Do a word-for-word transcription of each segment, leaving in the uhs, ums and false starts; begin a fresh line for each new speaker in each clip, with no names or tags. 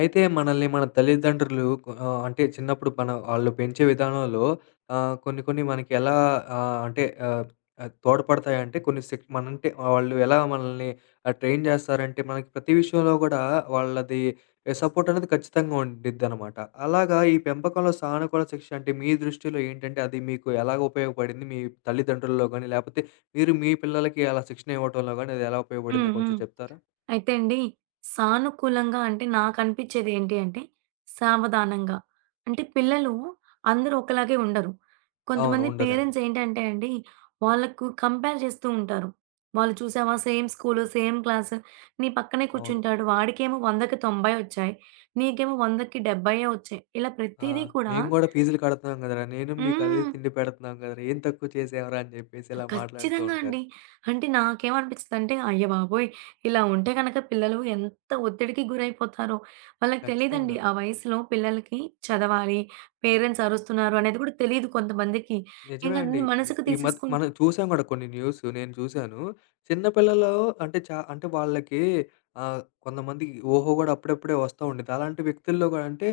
అయితే మనల్ని మన తల్లిదండ్రులు కొ ఆహ్, అంటే చిన్నప్పుడు మన ఆళ్ళు పెంచే విధానంలో ఆహ్, కొన్ని కొన్ని మనకి ఎలా ఆహ్, అంటే ఆహ్, ఆహ్, తోడ్పడతాయంటే కొన్ని శిక్ మనంటే వాళ్ళు ఎలా మనల్ని ఆహ్, ట్రైన్ చేస్తారంటే మనకి ప్రతి విషయంలో కూడా వాళ్ళది సపోర్ట్ అనేది ఖచ్చితంగా ఉండిద్దనమాట. అలాగా ఈ పెంపకంలో సానుకూల శిక్ష అంటే మీ దృష్టిలో ఏంటంటే అది మీకు ఎలాగ ఉపయోగపడింది? మీ తల్లిదండ్రుల్లో గాని లేపోతే మీరు మీ పిల్లలకి అలా శిక్షణ ఇవ్వటంలో గాని అది ఎలా ఉపయోగపడిందో
హ్మ్.
కొంచెం
హ్మ్.
చెప్తారా?
అయితే అండి, సానుకూలంగా అంటే నాకనిపిచ్చేది ఏంటి అంటే, సావధానంగా. అంటే పిల్లలు అందరూ ఒకలాగే ఉండరు.
అవును,
కొంతమంది
ఉండరండి.
పేరెంట్స్ ఏంటంటే అండి, వాళ్ళకు కంపేర్ చేస్తూ ఉంటారు. "వాళ్ళు చూసావా సేమ్ స్కూలు, సేమ్ క్లాసు, నీ పక్కనే
అవును.
కూర్చుంటాడు. వాడికేమో వందకి తొంభై వచ్చాయి. నీకేమో వందకి డెబ్భై వచ్చాయి." ఇలా
ఆ!
ప్రతీదీ కూడా
మేము గూడా ఫీజులు కడుతున్నాం గదరా! నేను మీకు అదే
హ్మ్.
తిండి పెడుతున్నాం గదరా! ఏం తక్కువ చేసావురా అని జెప్పేసి ఇలా మాట్లాడుతూ
ఖచ్చితంగా
ఉంటారు.
అండి. అంటే నాకేమనిపిస్తదంటే అయ్యబాబోయ్! ఇలా ఉంటే గనక పిల్లలు ఎంత ఒత్తిడికి గురైపోతారో. వాళ్ళకి తెలీదండి.
ఖచ్చితంగా.
ఆ వయసులో పిల్లలకి చదవాలి, పేరెంట్స్ అరుస్తున్నారు అనేది కూడా తెలీదు కొంతమందికి. ఇంక
నిజమే అండి.
అది
ని
మనసుకు
ఈ మధ్
తీసేసుకుంటూ
మనం చూసాం గూడా కొన్ని న్యూస్ నేను చూసాను. చిన్న పిల్లలు అంటే చా అంటే వాళ్ళకి ఆహ్, కొంతమందికి ఓహో! గూడా అప్పుడప్పుడే వస్తా ఉండిద్ది. అలాంటి వ్యక్తుల్లో గూడా అంటే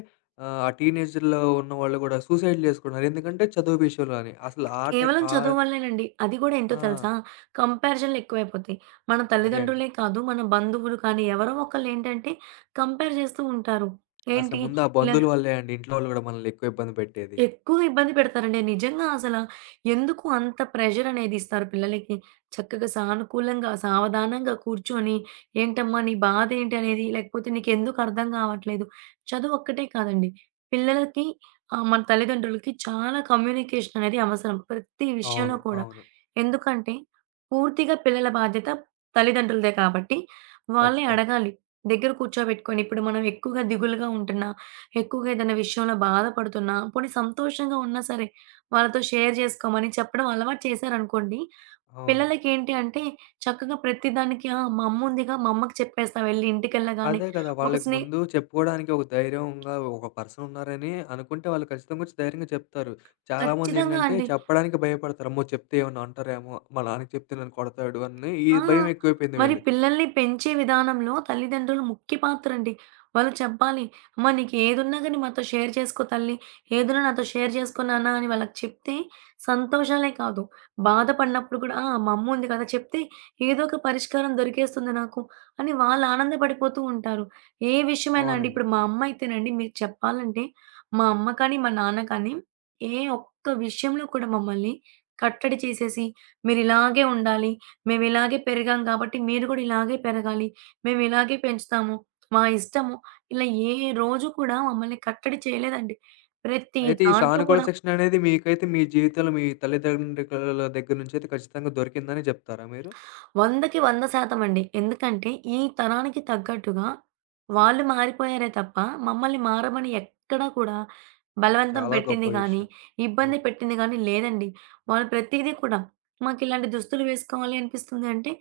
ఆహ్, ఆ టీనేజ్‌లో ఉన్నవాళ్ళు గూడా సూసైడ్‌లు జేసుకుంటున్నారు. ఎందుకంటే చదువు విషయంలోని. అసలు ఆ టై
కేవలం
ఆహ్,
చదువు వల్లేనండి. అది కూడా ఏంటో
ఆ!
తెలుసా? కంపారిజన్‌లు ఎక్కువైపోతాయి. మన
అదే అండి.
తల్లిదండ్రులే కాదు, మన బంధువులు కానీ ఎవరో ఒకళ్ళేంటంటే కంపేర్ చేస్తూ ఉంటారు.
అసలు
ఏంటి
ముందు ఆ
ఇలా
బంధువుల వల్లే అండి. ఇంట్లో వాళ్ళు గూడా మనల్ని ఎక్కువ ఇబ్బంది పెట్టేది.
ఎక్కువ ఇబ్బంది పెడతారండి. నిజంగా అసల ఎందుకు అంత ప్రెషర్ అనేది ఇస్తారు పిల్లలకి? చక్కగా సానుకూలంగా, సావధానంగా కూర్చొని, "ఏంటమ్మా నీ బాధ ఏంటి?" అనేది, లేకపోతే "నీకెందుకు అర్థం కావట్లేదు?" చదువు ఒక్కటే కాదండి. పిల్లలకి ఆహ్, మన తల్లిదండ్రులకి చాలా కమ్యూనికేషన్ అనేది అవసరం. ప్రతి విషయంలో
అవును.
కూడా.
అవును.
ఎందుకంటే, పూర్తిగా పిల్లల బాధ్యత తల్లిదండ్రులదే కాబట్టి, వాళ్ళే
ఖచ్చితంగా.
అడగాలి. దగ్గర కూర్చోబెట్టుకొని, ఇప్పుడు మనం ఎక్కువగా దిగులుగా ఉంటున్నా ఎక్కువగా ఏదైనా విషయంలో బాధపడుతున్నా, పోనీ సంతోషంగా ఉన్నా సరే, వాళ్ళతో షేర్ జేసుకోమని చెప్పడం అలవాటు చేశారనుకోండి,
అవును.
పిల్లలకేంటి అంటే చక్కగా ప్రతిదానికి ఆ! మా అమ్ముందిగా మా అమ్మకి చెప్పేస్తా వెళ్లి ఇంటికెళ్ళగానే.
అదే కదా!
ఒక
వాళ్ళకి
స్నే
ముందు చెప్పుకోవడానికి ఒక ధైర్యంగా ఒక పర్సన్ ఉన్నారని అనుకుంటే వాళ్ళు ఖచ్చితంగా వచ్చి ధైర్యంగా చెప్తారు.
ఖచ్చితంగా
చాలామందేంటంటే
అండి.
చెప్పడానికి భయపడతారు. అమ్మో! చెప్తే ఏమన్నా అంటారేమో! మా నాన్నకి చెప్తే నన్ను కొడతాడు అని ఈ
ఆ!
భయం ఎక్కువైపోయింది
మరి
వీళ్ళకి.
పిల్లల్ని పెంచే విధానంలో తల్లిదండ్రులు ముఖ్య పాత్ర అండి. వాళ్ళు చెప్పాలి, "అమ్మ నీకు ఏదున్నా గాని మాతో షేర్ చేసుకో తల్లి. ఏదున్నా నాతో షేర్ చేసుకో నాన్న" అని వాళ్ళకి చెప్తే సంతోషాలే కాదు, బాధపడినప్పుడు కూడా, "ఆ! మా అమ్మ ఉంది కదా! చెప్తే ఏదో ఒక పరిష్కారం దొరికేస్తుంది నాకు" అని వాళ్ళు ఆనందపడిపోతూ ఉంటారు. ఏ విషయమైనా అండి,
అవునండి.
ఇప్పుడు మా అమ్మ అయితేనండి మీకు చెప్పాలంటే, మా అమ్మ కానీ, మా నాన్న కానీ ఏ ఒక్క విషయంలో కూడా మమ్మల్ని కట్టడి చేసేసి, "మీరిలాగే ఉండాలి. మేమిలాగే పెరిగాం కాబట్టి మీరు గూడా ఇలాగే పెరగాలి. మేమిలాగే పెంచుతాము. మా ఇష్టము. ఇలా ఏ రోజు కూడా మమ్మల్ని కట్టడి చేయలేదండి. ప్రతి
అయితే ఈ
దాంట్లో
సానుకూల
కూడా
శిక్షణ అనేది మీకైతే మీ జీవితంలో మీ తల్లిదండ్రుల దగ్గర నుంచి అయితే ఖచ్చితంగా దొరికిందని చెప్తారా మీరు?
వందకి వంద శాతం అండి. ఎందుకంటే ఈ తరానికి తగ్గట్టుగా వాళ్ళు మారిపోయారే తప్ప, మమ్మల్ని మారమని ఎక్కడా కూడా బలవంతం
చాలా గొప్ప
పెట్టింది గానీ,
విషయం.
ఇబ్బంది
ఓకే.
పెట్టింది గానీ లేదండి. వాళ్ళు ప్రతీదీ కూడా మాకిలాంటి దుస్తులు వేసుకోవాలి అనిపిస్తుంది అంటే,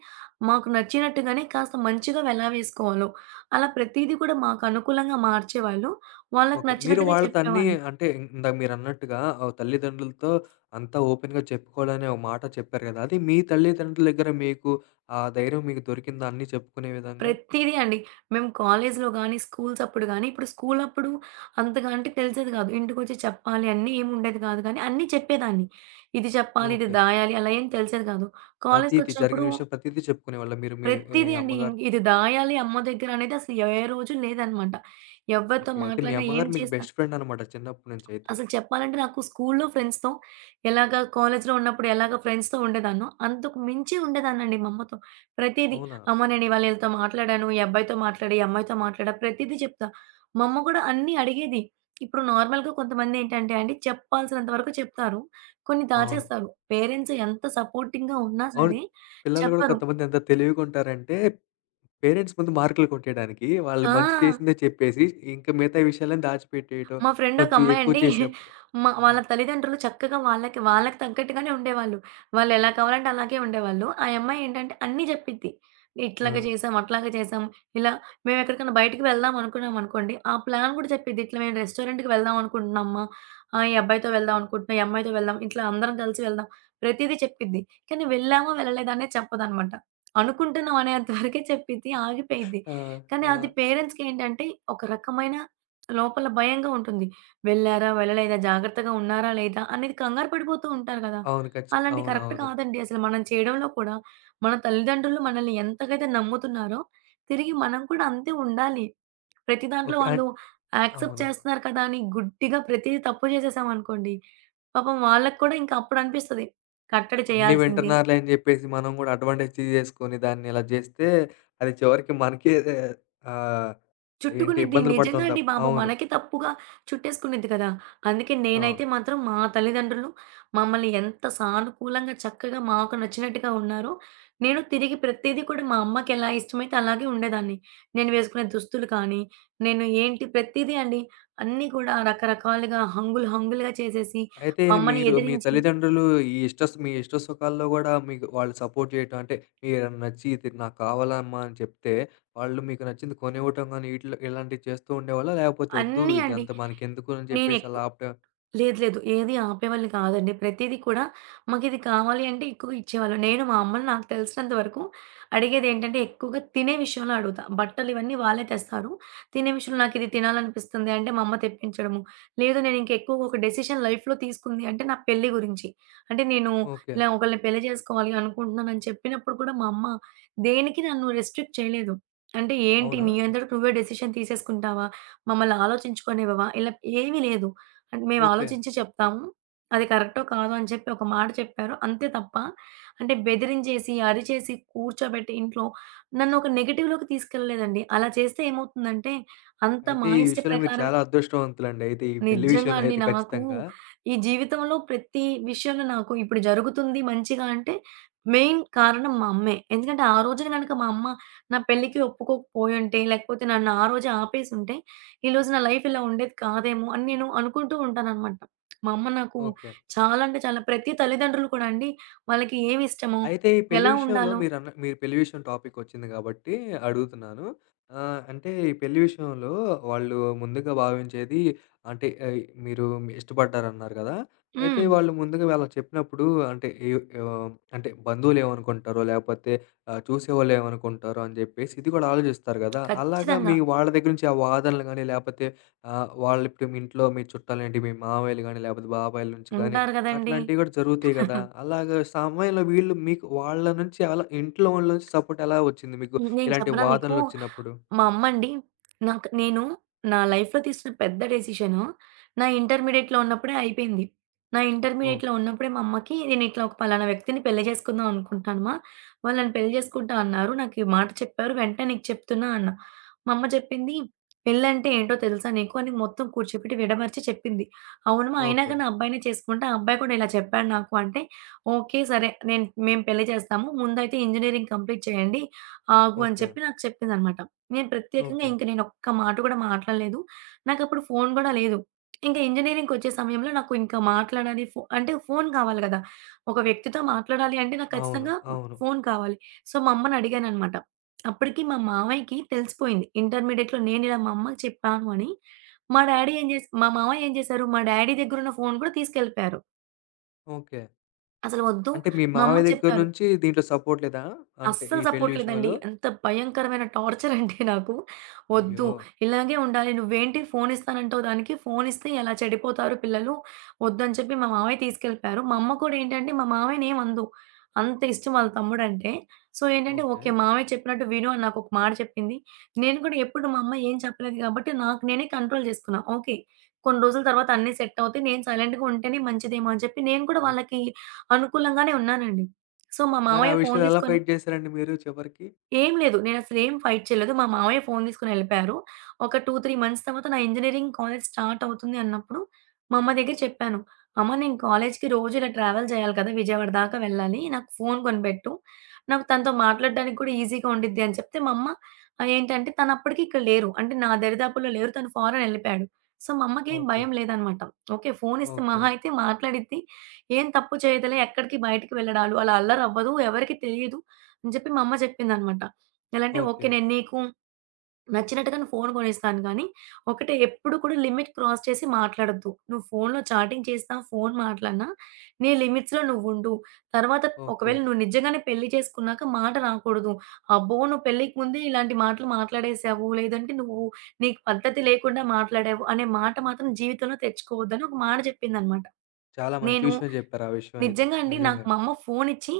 మాకు నచ్చినట్టుగానే కాస్త మంచిగా ఎలా వేసుకోవాలో, అలా ప్రతీదీ కూడా మాకు అనుకూలంగా మార్చేవాళ్ళు. వాళ్ళకి
ఓకే. మీరు
నచ్చినట్టుగా
వాళ్ళతో అన్నీ
చెప్పేవాళ్ళు.
అంటే ఇందాక మీరన్నట్టుగా ఆహ్, తల్లిదండ్రులతో అంతా ఓపెన్‌గా చెప్పుకోవాలనే ఒక మాట చెప్పారు గదా! అది మీ తల్లిదండ్రుల దగ్గర మీకు ఆ ధైర్యం మీకు దొరికిందా అన్నీ చెప్పుకునే విధంగా?
ప్రతీదీ అండి. మేము కాలేజ్‌లో గాని, స్కూల్స్ అప్పుడు గాని, ఇప్పుడు స్కూల్ అప్పుడు అంతగా అంటే తెలిసేది గాదు. ఇంటికొచ్చి చెప్పాలి అన్నీ ఏమి ఉండేది కాదు కానీ, అన్నీ చెప్పేదాన్ని. ఇది చెప్పాలి, ఇది
ఓకే.
దాయాలి అలా ఏం తెలిసేది కాదు.
ప్రతీది జరిగిన
కాలేజ్‌కొచ్చినప్పుడు
విషయం ప్రతీది చెప్పుకునేవాళ్ళా మీరు మీ ఈ
ప్రతీదీ అండి. ఇం
అమ్మగారు?
ఇది దాయాలి అమ్మ దగ్గర అనేది అసలు ఏ రోజు లేదనమాట. ఎవరితో
ఓకే. అయితే మీ
మాట్లాడినా ఏం
అమ్మగారు మీకు
చేసినా
బెస్ట్ ఫ్రెండ్ అనమాట చిన్నప్పటి నుంచి అయితే.
అసలు చెప్పాలంటే నాకు స్కూలులో ఫ్రెండ్స్‌తో ఎలాగా కాలేజీలో ఉన్నప్పుడు ఎలాగ ఫ్రెండ్స్‌తో ఉండేదాన్నో, అంతకు మించి ఉండేదాన్నండి మా అమ్మతో. ప్రతీది,
అవునా?
"అమ్మ నేను ఇవాళ ఈళ్ళతో మాట్లాడాను. ఈ అబ్బాయితో మాట్లాడా, ఈ అమ్మాయితో మాట్లాడా" ప్రతీదీ చెప్తా. మా అమ్మ కూడా అన్నీ అడిగేది. ఇప్పుడు నార్మల్‌గా కొంతమందేంటంటే అండి, చెప్పాల్సినంత వరకు చెప్తారు. కొన్ని
అవును.
దాచేస్తారు. పేరెంట్స్ ఎంత సపోర్టింగ్‌గా ఉన్నా
అవును.
సరే
పిల్లలు గూడా
చెప్పరు.
కొంతమంది ఎంత తెలివిగుంటారంటే, పేరెంట్స్ ముందు మార్కులు కొట్టేయడానికి వాళ్ళు మంచి
ఆ!
చేసిందే చెప్పేసి, ఇంక మిగతా విషయాలన్నీ దాచిపెట్టేయటం.
మా ఫ్రెండ్ ఒక
కొంచెం ఎక్కువ
అమ్మాయండి
చేసేప్పుడు
మా
ఆ!
వాళ్ళ తల్లిదండ్రులు చక్కగా వాళ్ళకి వాళ్ళకి తగ్గట్టుగానే ఉండేవాళ్ళు. వాళ్ళు ఎలా కావాలంటే అలాగే ఉండేవాళ్ళు. ఆ అమ్మాయి ఏంటంటే అన్నీ జెప్పిద్ది. ఇట్లాగ
అవును.
చేసాం, అట్లాగ చేసాం. ఇలా మేము ఎక్కడికైనా బయటికి వెళ్దాం అనుకున్నామనుకోండి. ఆ ప్లాన్ గూడా చెప్పిద్ది. ఇట్లా మేము రెస్టారెంట్‌కి వెళ్దాం అనుకుంటున్నాం అమ్మ. ఆహ్, ఈ అబ్బాయితో వెళ్దాం అనుకుంటున్నా, ఈ అమ్మాయితో వెళ్దాం. ఇట్లా అందరం కలిసి వెళ్దాం. ప్రతీదీ చెప్పిద్ది. కానీ వెళ్ళామా, వెళ్ళలేదా అనేది చెప్పదనమాట. అనుకుంటున్నాం అనేంత వరకే చెప్పిద్ది. ఆగిపోయిద్ది.
ఆ!
కానీ అది
ఆ!
పేరెంట్స్‌కి ఏంటంటే ఒక రకమైన లోపల భయంగా ఉంటుంది. వెళ్లారా? వెళ్ళలేదా? జాగ్రత్తగా ఉన్నారా? లేదా? అనేది కంగారు పడిపోతూ ఉంటారు గదా!
అవును. ఖచ్చిత
అలాంటివి కరెక్ట్
అవునవును.
కాదండి. అసలు మనం చేయడంలో కూడా మన తల్లిదండ్రులు మనల్ని ఎంతకైతే నమ్ముతున్నారో, తిరిగి మనం కూడా అంతే ఉండాలి. ప్రతి దాంట్లో
ఓకే. అన్
వాళ్ళు యాక్సెప్ట్
అవును.
చేస్తున్నారు కదా! అని గుడ్డిగా ప్రతీది తప్పు చేసేసామనుకోండి, పాపం వాళ్ళకి కూడా ఇంకా అప్పుడు అనిపిస్తది. కట్టడి
అన్నీ
చేయాల్సింది.
వింటున్నారులే అని జెప్పేసి మనం గూడా అడ్వాంటేజ్ తీసేసుకొని దాన్ని ఇలా జేస్తే, అది చివరికి మనకే ఆహ్, ఏంటి
చుట్టుకునిద్ది.
ఇబ్బందులు
నిజంగా
పడతాం
అండి
తప్ప
బాబు.
అవును.
మనకి తప్పుగా చుట్టేసుకునిద్ది కదా! అందుకే
అవును.
నేనైతే మాత్రం మా తల్లిదండ్రులు మమ్మల్ని ఎంత సానుకూలంగా, చక్కగా మాకు నచ్చినట్టుగా ఉన్నారో, నేను తిరిగి ప్రతీది కూడా మా అమ్మకెలా ఇష్టమైతే అలాగే ఉండేదాన్ని. నేను వేసుకునే దుస్తులు కానీ, నేను ఏంటి ప్రతీదీ అండి. అన్నీ కూడా రకరకాలుగా హంగులు, హంగులుగా చేసేసి,
అయితే
మా అమ్మని
మీరు మీ
ఎదిరించి
తల్లిదండ్రులు ఈ ఇష్ట మీ ఇష్ట సుఖాల్లో గూడా మీకు వాళ్ళు సపోర్ట్ చేయటం అంటే మీరేమైనా నచ్చి ఇది నాకు కావాలమ్మా అని చెప్తే, వాళ్ళు మీకు నచ్చింది కొనివ్వటం గానీ ఇట్లా ఇలాంటివి చేస్తూ ఉండేవాళ్ళా? లేకపోతే వద్దు
అన్నీ అండి.
ఇదంతా మనకెందుకు అని చెప్పేసి
నేనెక్
అలా ఆపటం?
లేదు. లేదు. ఏది ఆపేవాళ్ళు కాదండి. ప్రతీది కూడా మాకిది కావాలి అంటే ఎక్కువ ఇచ్చేవాళ్ళు. నేను మా అమ్మని నాకు తెలిసినంత వరకు అడిగేదేంటంటే ఎక్కువగా తినే విషయంలో అడుగుతా. బట్టలు ఇవన్నీ వాళ్ళే తెస్తారు. తినే విషయంలో నాకిది తినాలనిపిస్తుంది అంటే మా అమ్మ తెప్పించడము. లేదు నేను ఇంక ఎక్కువగా ఒక డెసిషన్ లైఫ్‌లో తీసుకుంది అంటే నా పెళ్లి గురించి. అంటే నేను
ఓకే.
ఇలా ఒకళ్ళని పెళ్లి చేసుకోవాలి అనుకుంటున్నానని చెప్పినప్పుడు కూడా మా అమ్మ దేనికి నన్ను రెస్ట్రిక్ట్ చేయలేదు. అంటే ఏంటి
అవునా?
నీ
ఓ-
అంతట నువ్వే డెసిషన్ తీసేసుకుంటావా? మమ్మల్ని ఆలోచించుకోనివ్వవా? ఇలా ఏమీ లేదు. అంటే మేము
ఓకే.
ఆలోచించి చెప్తాము. అది కరెక్టో కాదో అని చెప్పి ఒక మాట చెప్పారు. అంతే తప్ప అంటే బెదిరించేసి, అరిచేసి, కూర్చోబెట్టి ఇంట్లో నన్ను ఒక నెగెటివ్‌లోకి తీసుకెళ్ళలేదండి. అలా చేస్తే ఏమవుతుందంటే అంత
అయితే
మా
ఈ
ఇష్ట
విషయంలో మీరు
ప్రకారమే
చాలా అదృష్టవంతులండి అయితే ఈ పెళ్లి
నిజంగా
విషయంలో
అండి.
అయితే
నాకు
ఖచ్చితంగా.
ఈ జీవితంలో ప్రతి విషయంలో నాకు ఇప్పుడు జరుగుతుంది మంచిగా అంటే మెయిన్ కారణం మా అమ్మే. ఎందుకంటే ఆ రోజున గనక మా అమ్మ నా పెళ్ళికి ఒప్పుకోకపోయుంటే, లేకపోతే నన్ను ఆ రోజే ఆపేసుంటే, ఈరోజు నా లైఫ్ ఇలా ఉండేది కాదేమో అని నేను అనుకుంటూ ఉంటాననమాట. మా అమ్మ నాకు
ఓకే.
చాలా అంటే చాలా ప్రతి తల్లిదండ్రులు కూడా అండి వాళ్ళకి ఏమి ఇష్టమో,
అయితే ఈ పెళ్లి
ఎలా
విషయంలో
ఉండాలో
మీరన్న మీరు పెళ్లి విషయం టాపికొచ్చింది గాబట్టి అడుగుతున్నాను. ఆహ్, అంటే ఈ పెళ్లి విషయంలో వాళ్ళు ముందుగా భావించేది అంటే ఆహ్, మీరు ఇష్టపడ్డారన్నారు గదా! అయితే
హ్మ్.
వాళ్ళు ముందుగా ఇలా చెప్పినప్పుడు అంటే ఈ ఆహ్, అంటే బంధువులేమనుకుంటారో, లేపోతే ఆహ్, చూసేవాళ్ళేమనుకుంటారో అని జెప్పేసి ఇది గూడా ఆలోచిస్తారు గదా! అలాగా
ఖచ్చితంగా.
మీ వాళ్ళ దగ్గర నుంచి ఆ వాదనలు గాని, లేపోతే ఆహ్, వాళ్ళిప్పుడు మీ ఇంట్లో మీ చుట్టాలేంటి, మీ మామయ్యలు గాని, లేపోతే బాబాయిల నుంచి గాని
ఉంటారు గదండీ!
అట్లాంటివి గూడా జరుగుతాయి గదా! అలాగా సమయంలో వీళ్ళు మీకు వాళ్ళ నుంచి అలా ఇంట్లో వాళ్ళ నుంచి సపోర్ట్ ఎలా వచ్చింది మీకు?
నేను
ఇలాంటి
చెప్పనా మీకు?
వాదనలొచ్చినప్పుడు?
మా అమ్మండి నాకు నేను నా లైఫ్‌లో తీసిన పెద్ద డెసిషను నా ఇంటర్మీడియేట్‌లో ఉన్నప్పుడే అయిపోయింది. నా
ఓహ్!
ఇంటర్మీడియేట్‌లో ఉన్నప్పుడే మా అమ్మకి నేను ఇట్లా ఒక పలానా వ్యక్తిని పెళ్లి చేసుకుందాం అనుకుంటున్నానమ్మా. వాళ్ళు నన్ను పెళ్లి చేసుకుంటా అన్నారు. నాకు ఈ మాట చెప్పారు. వెంటనే నీకు చెప్తున్నా అన్న. మా అమ్మ చెప్పింది "పెళ్ళంటే ఏంటో తెలుసా నీకు?" అని మొత్తం కూర్చోపెట్టి విడమర్చి చెప్పింది. అవునమ్మా! అయినా
ఓకే.
కానీ ఆ అబ్బాయినే చేసుకుంటా. ఆ అబ్బాయి కూడా ఇలా చెప్పాడు నాకు అంటే, "ఓకే. సరే నేను మేము పెళ్లి చేస్తాము. ముందైతే ఇంజినీరింగ్ కంప్లీట్ చేయండి ఆగు" అని
ఓకే.
చెప్పి నాకు చెప్పిందనమాట. నేను ప్రత్యేకంగా
ఓకే.
ఇంక నేనొక్క మాట గూడా మాట్లాడలేదు. నాకప్పుడు ఫోను గూడా లేదు. ఇంకా ఇంజినీరింగ్‌కొచ్చే సమయంలో నాకు ఇంకా మాట్లాడాలి ఫో అంటే ఫోను కావాలి గదా! ఒక వ్యక్తితో మాట్లాడాలి అంటే నాకు
అవును.
ఖచ్చితంగా
అవును.
ఫోను కావాలి. సో, మా అమ్మనడిగాననమాట. అప్పటికి మా మావయ్యకి తెలిసిపోయింది. ఇంటర్మీడియేట్‌లో నేనిలా మా అమ్మకి చెప్పాను అని. మా డ్యాడీ ఏం జేస్ మా మావయ్య ఏం జేశారు, మా డ్యాడీ దగ్గరున్న ఫోను గూడా తీసుకెళ్ళిపోయారు.
ఓకే.
అసలు వద్దు
అంటే మీ
మా
మావయ్య
అమ్మకి
దగ్గర
చెప్పారు.
నుంచి దీంట్లో సపోర్ట్ లేదా? అంటే
అస్సలు
ఈ పెళ్లి
సపోర్ట్ లేదండి.
విషయంలో?
ఎంత భయంకరమైన టార్చర్ అంటే నాకు. వద్దు,
అయ్యో!
ఇలాగే ఉండాలి. నువ్వేంటి ఫోను ఇస్తానంటావు దానికి, ఫోనిస్తే ఎలా చెడిపోతారు పిల్లలు. వద్దని చెప్పి మా మామయ్య తీసుకెళ్ళిపోయారు. మా అమ్మ కూడా ఏంటంటే మా మామయ్యని ఏమనదు. అంత ఇష్టం వాళ్ళ తమ్ముడంటే. సో, ఏంటంటే
ఓకే.
ఓకే. మామయ్య చెప్పినట్టు విను అని నాకొక మాట చెప్పింది. నేను కూడా ఎప్పుడు మా అమ్మ ఏం చెప్పలేదు కాబట్టి నాకు నేనే కంట్రోల్ చేసుకున్నా. ఓకే. కొన్ని రోజుల తర్వాత అన్నీ సెట్ అవుతాయి. నేను సైలెంట్‌గా ఉంటేనే మంచిదేమో అని చెప్పి నేను కూడా
ఓకే.
వాళ్ళకి అనుకూలంగానే ఉన్నానండి. సో, మా
మరి ఆ
మామయ్య ఫోను
విషయంలో ఎలా
తీసుకొని
ఫైట్ చేసారండి మీరు చివరికి?
ఏం లేదు. నేనసలేం ఫైట్ చేయలేదు. మా మామయ్య ఫోను తీసుకొని ఎళ్ళిపోయారు. ఒక రెండు, మూడు మంత్స్ తర్వాత నా ఇంజినీరింగ్ కాలేజ్ స్టార్ట్ అవుతుంది అన్నప్పుడు, మా అమ్మ దగ్గర చెప్పాను. అమ్మ నేను కాలేజ్‌కి రోజు ఇలా ట్రావెల్ చేయాలి కదా! విజయవాడ దాకా వెళ్ళాలి. నాకు ఫోను కొనిపెట్టు. నాకు తనతో మాట్లాడడానికి కూడా ఈజీగా ఉండిద్ది అని చెప్తే, మా అమ్మ ఆహ్, ఏంటంటే తను అప్పటికి ఇక్కడ లేరు. అంటే నా దరిదాపుల్లో లేరు. తను ఫారెన్ ఎళ్ళిపోయాడు. సో, మా అమ్మకేం
ఓకే.
భయం లేదనమాట. ఓకే. ఫోను ఇస్తే
ఓకే.
మహా అయితే మాట్లాడిద్ది. ఏం తప్పు చేయదులే. ఎక్కడికి బయటికి వెళ్ళడాలు అలా అల్లరవ్వదు. ఎవరికీ తెలియదు. అని చెప్పి మా అమ్మ చెప్పిందనమాట. ఎలా అంటే, "ఓకే.
ఓకే.
నేను నీకు నచ్చినట్టుగా నువ్వు ఫోను కొనిస్తాను గానీ, ఒకటే ఎప్పుడు కూడా లిమిట్ క్రాస్ చేసి మాట్లాడొద్దు. నువ్వు ఫోనులో చాటింగ్ చేసినా, ఫోను మాట్లాడినా నీ లిమిట్స్‌లో నువ్వుండు. తర్వాత
ఓకే.
ఒకవేళ నువ్వు నిజంగానే పెళ్లి చేసుకున్నాక మాట రాకూడదు. అబ్బో! నువ్వు పెళ్ళికి ముందే ఇలాంటి మాటలు మాట్లాడేసావు. లేదంటే నువ్వు నీకు పద్ధతి లేకుండా మాట్లాడావు అనే మాట మాత్రం జీవితంలో తెచ్చుకోవద్దు" అని ఒక మాట చెప్పిందనమాట.
చాలా మంచి
నేను
విషయం జెప్పారు ఆ విషయం అయితే.
నిజంగా అండి. నాకు
నిజంగానే.
మా అమ్మ ఫోనిచ్చి,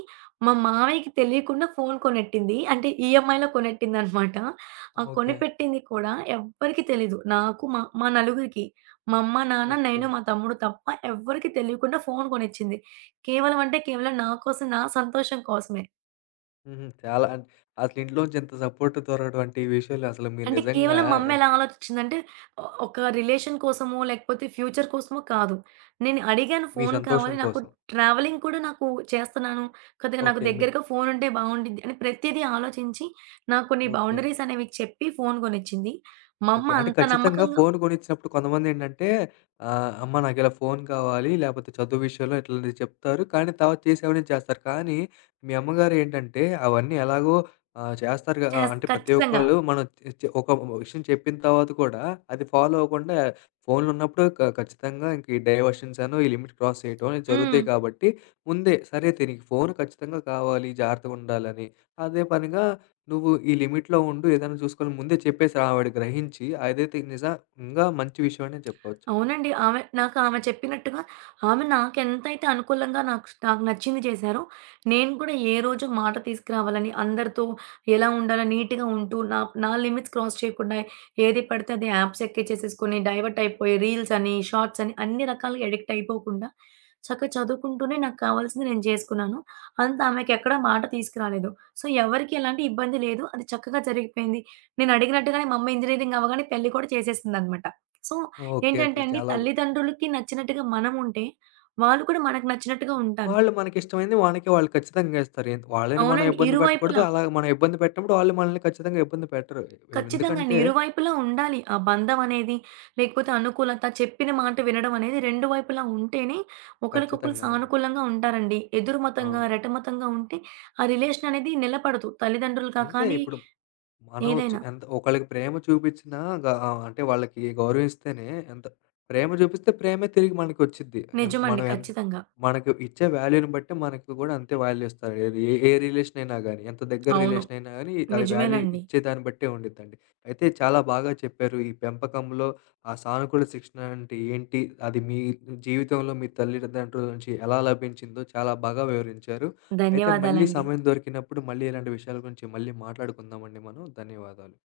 మా మామయ్యకి తెలియకుండా ఫోను కొనెట్టింది. అంటే ఈఎంఐలో కొనెట్టిందనమాట. ఆ
ఓకే.
కొనిపెట్టింది కూడా ఎవ్వరికీ తెలీదు. నాకు మా మా నలుగురికి. మా అమ్మ, నాన్న,
ఓకే.
నేను, మా తమ్ముడు తప్ప ఎవ్వరికీ తెలియకుండా ఫోను కొనిచ్చింది. కేవలం అంటే కేవలం నా కోసం, నా సంతోషం కోసమే.
హుహు. చాలా అన్ అసలు ఇంట్లోంచి ఇంత సపోర్ట్ దొరకడం అంటే ఈ విషయంలో అసలు మీరు
అంటే
నిజంగా
కేవలం
ఎన్
మమ్మెలా ఆలోచించిందంటే ఒ ఒక రిలేషన్ కోసమో, లేకపోతే ఫ్యూచర్ కోసమో కాదు. నేను అడిగాను
మీ
ఫోను కావాలి.
సంతోషం
నాకు
కోసం.
ట్రావెలింగ్ కూడా నాకు చేస్తున్నాను. కొద్దిగా నాకు
ఓకే. మీ
దగ్గరగా ఫోనుంటే బావుండిద్ది అని ప్రతీదీ ఆలోచించి, నాకు కొన్ని
ఓకే.
బౌండరీస్ అనేవి చెప్పి ఫోను కొనిచ్చింది. మా అమ్మ
ఓకే. అంటే
అంత
ఖచ్చితంగా
నమ్మకంగా
ఫోను కొనిచ్చినప్పుడు కొంతమందేంటంటే ఆహ్, అమ్మ నాకిలా ఫోను కావాలి, లేపోతే చదువు విషయంలో ఇట్లాంటివి చెప్తారు. కానీ తర్వాత చేసేవన్నీ చేస్తారు. కానీ మీ అమ్మగారేంటంటే అవన్నీ ఎలాగో ఆహ్, చేస్తారు గా ఆహ్,
చేస్
అంటే ప్రతి
ఖచ్చితంగా.
ఒక్కళ్ళు మనం చె చె ఒక విషయం చెప్పిన తర్వాత కూడా అది ఫాలో అవ్వకుండా ఫోన్లున్నప్పుడు క ఖచ్చితంగా ఇంక ఈ డైవర్షన్స్ అనో, ఈ లిమిట్ క్రాస్ చేయటమో
హ్మ్.
జరుగుతాయి కాబట్టి ముందే సరే అయితే నీకు ఫోను ఖచ్చితంగా కావాలి, జాగ్రత్తగుండాలని. అదే పనిగా నువ్వు ఈ లిమిట్‌లో ఉండు. ఏదైనా చూసుకొని ముందే చెప్పేసారు ఆవిడ గ్రహించి. అదైతే నిజంగా మంచి విషయం అనే చెప్పొచ్చండి.
అవునండి. ఆమె నాకామె చెప్పినట్టుగా ఆమె నాకెంతైతే అనుకూలంగా నాకు నాకు నచ్చింది చేశారో, నేను కూడా ఏ రోజు మాట తీసుకురావాలని, అందరితో ఎలా ఉండాలో నీట్‌గా ఉంటూ, నా నా లిమిట్స్ క్రాస్ చేయకుండా ఏది పడితే అది యాప్స్ ఎక్కేచేసేసుకొని డైవర్ట్ అయిపోయి రీల్స్ అని, షార్ట్స్ అని అన్ని రకాలుగా అడిక్ట్ అయిపోకుండా చక్కగా చదువుకుంటూనే నాకు కావాల్సింది నేను చేసుకున్నాను. అంత ఆమెకెక్కడ మాట తీసుకురాలేదు. సో, ఎవరికీ ఎలాంటి ఇబ్బంది లేదు. అది చక్కగా జరిగిపోయింది. నేను అడిగినట్టుగానే మా అమ్మ ఇంజినీరింగ్ అవ్వగానే పెళ్లి కూడా చేసేసిందనమాట. So
okay.
ఏంటంటే
ఓకే.
అండి,
చాలా గు
తల్లిదండ్రులకి నచ్చినట్టుగా మనముంటే, వాళ్ళు కూడా మనకు నచ్చినట్టుగా ఉంటారు.
వాళ్ళు మనకిష్టమైంది మనకి వాళ్ళు ఖచ్చితంగా ఇస్తారు. ఎన్ వాళ్ళని మనం
అవునండి.
ఇబ్బంది పెట్టకూడదు.
ఇరువైపులా.
అలాగ మనం ఇబ్బంది పెట్టినప్పుడు వాళ్ళు మనల్ని ఖచ్చితంగా ఇబ్బంది పెట్టరు.
ఖచ్చితంగా అండి.
ఎందుకంటే
ఇరువైపులా ఉండాలి. ఆ బంధం అనేది, లేకపోతే అనుకూలత, చెప్పిన మాట వినడం అనేది రెండు వైపులా ఉంటేనే ఒకళ్ళకొకళ్ళు
ఖచ్చితంగా అండి.
సానుకూలంగా ఉంటారండి. ఎదురుమతంగా,
అవును.
రెటమతంగా ఉంటే ఆ రిలేషన్ అనేది నిలబడదు. తల్లిదండ్రులుగా
అంతే
కానీ,
ఇప్పుడు మనం చు
ఏదైనా.
ఎంత ఒకళ్ళకి ప్రేమ చూపిచ్చినా గా ఆహ్, అంటే వాళ్ళకి గౌరవిస్తేనే ఎంత ప్రేమ చూపిస్తే ప్రేమే తిరిగి మనకొచ్చిద్ది. ఎంత మనం
నిజమండి.
ఎంత
ఖచ్చితంగా.
మనకు ఇచ్చే వాల్యూని బట్టి మనకు గూడా అంతే వాల్యూ ఇస్తారు. ఏది ఏ ఏ రిలేషన్ అయినా గానీ, ఎంత దగ్గర
అవును.
రిలేషన్ అయినా గానీ, అది వాల్యూ
నిజమేనండి.
ఇచ్చే దాన్ని బట్టే ఉండిద్దండి. అయితే చాలా బాగా చెప్పారు. ఈ పెంపకంలో ఆ సానుకూల శిక్షణ అంటే ఏంటి? అది మీ జీవితంలో మీ తల్లిదండ్రుల నుంచి ఎలా లభించిందో చాలా బాగా వివరించారు. అయితే మళ్ళీ
ధన్యవాదాలండి.
సమయం దొరికినప్పుడు మళ్ళీ ఇలాంటి విషయాల గురించి మళ్ళీ మాట్లాడుకుందామండి మనం. ధన్యవాదాలు.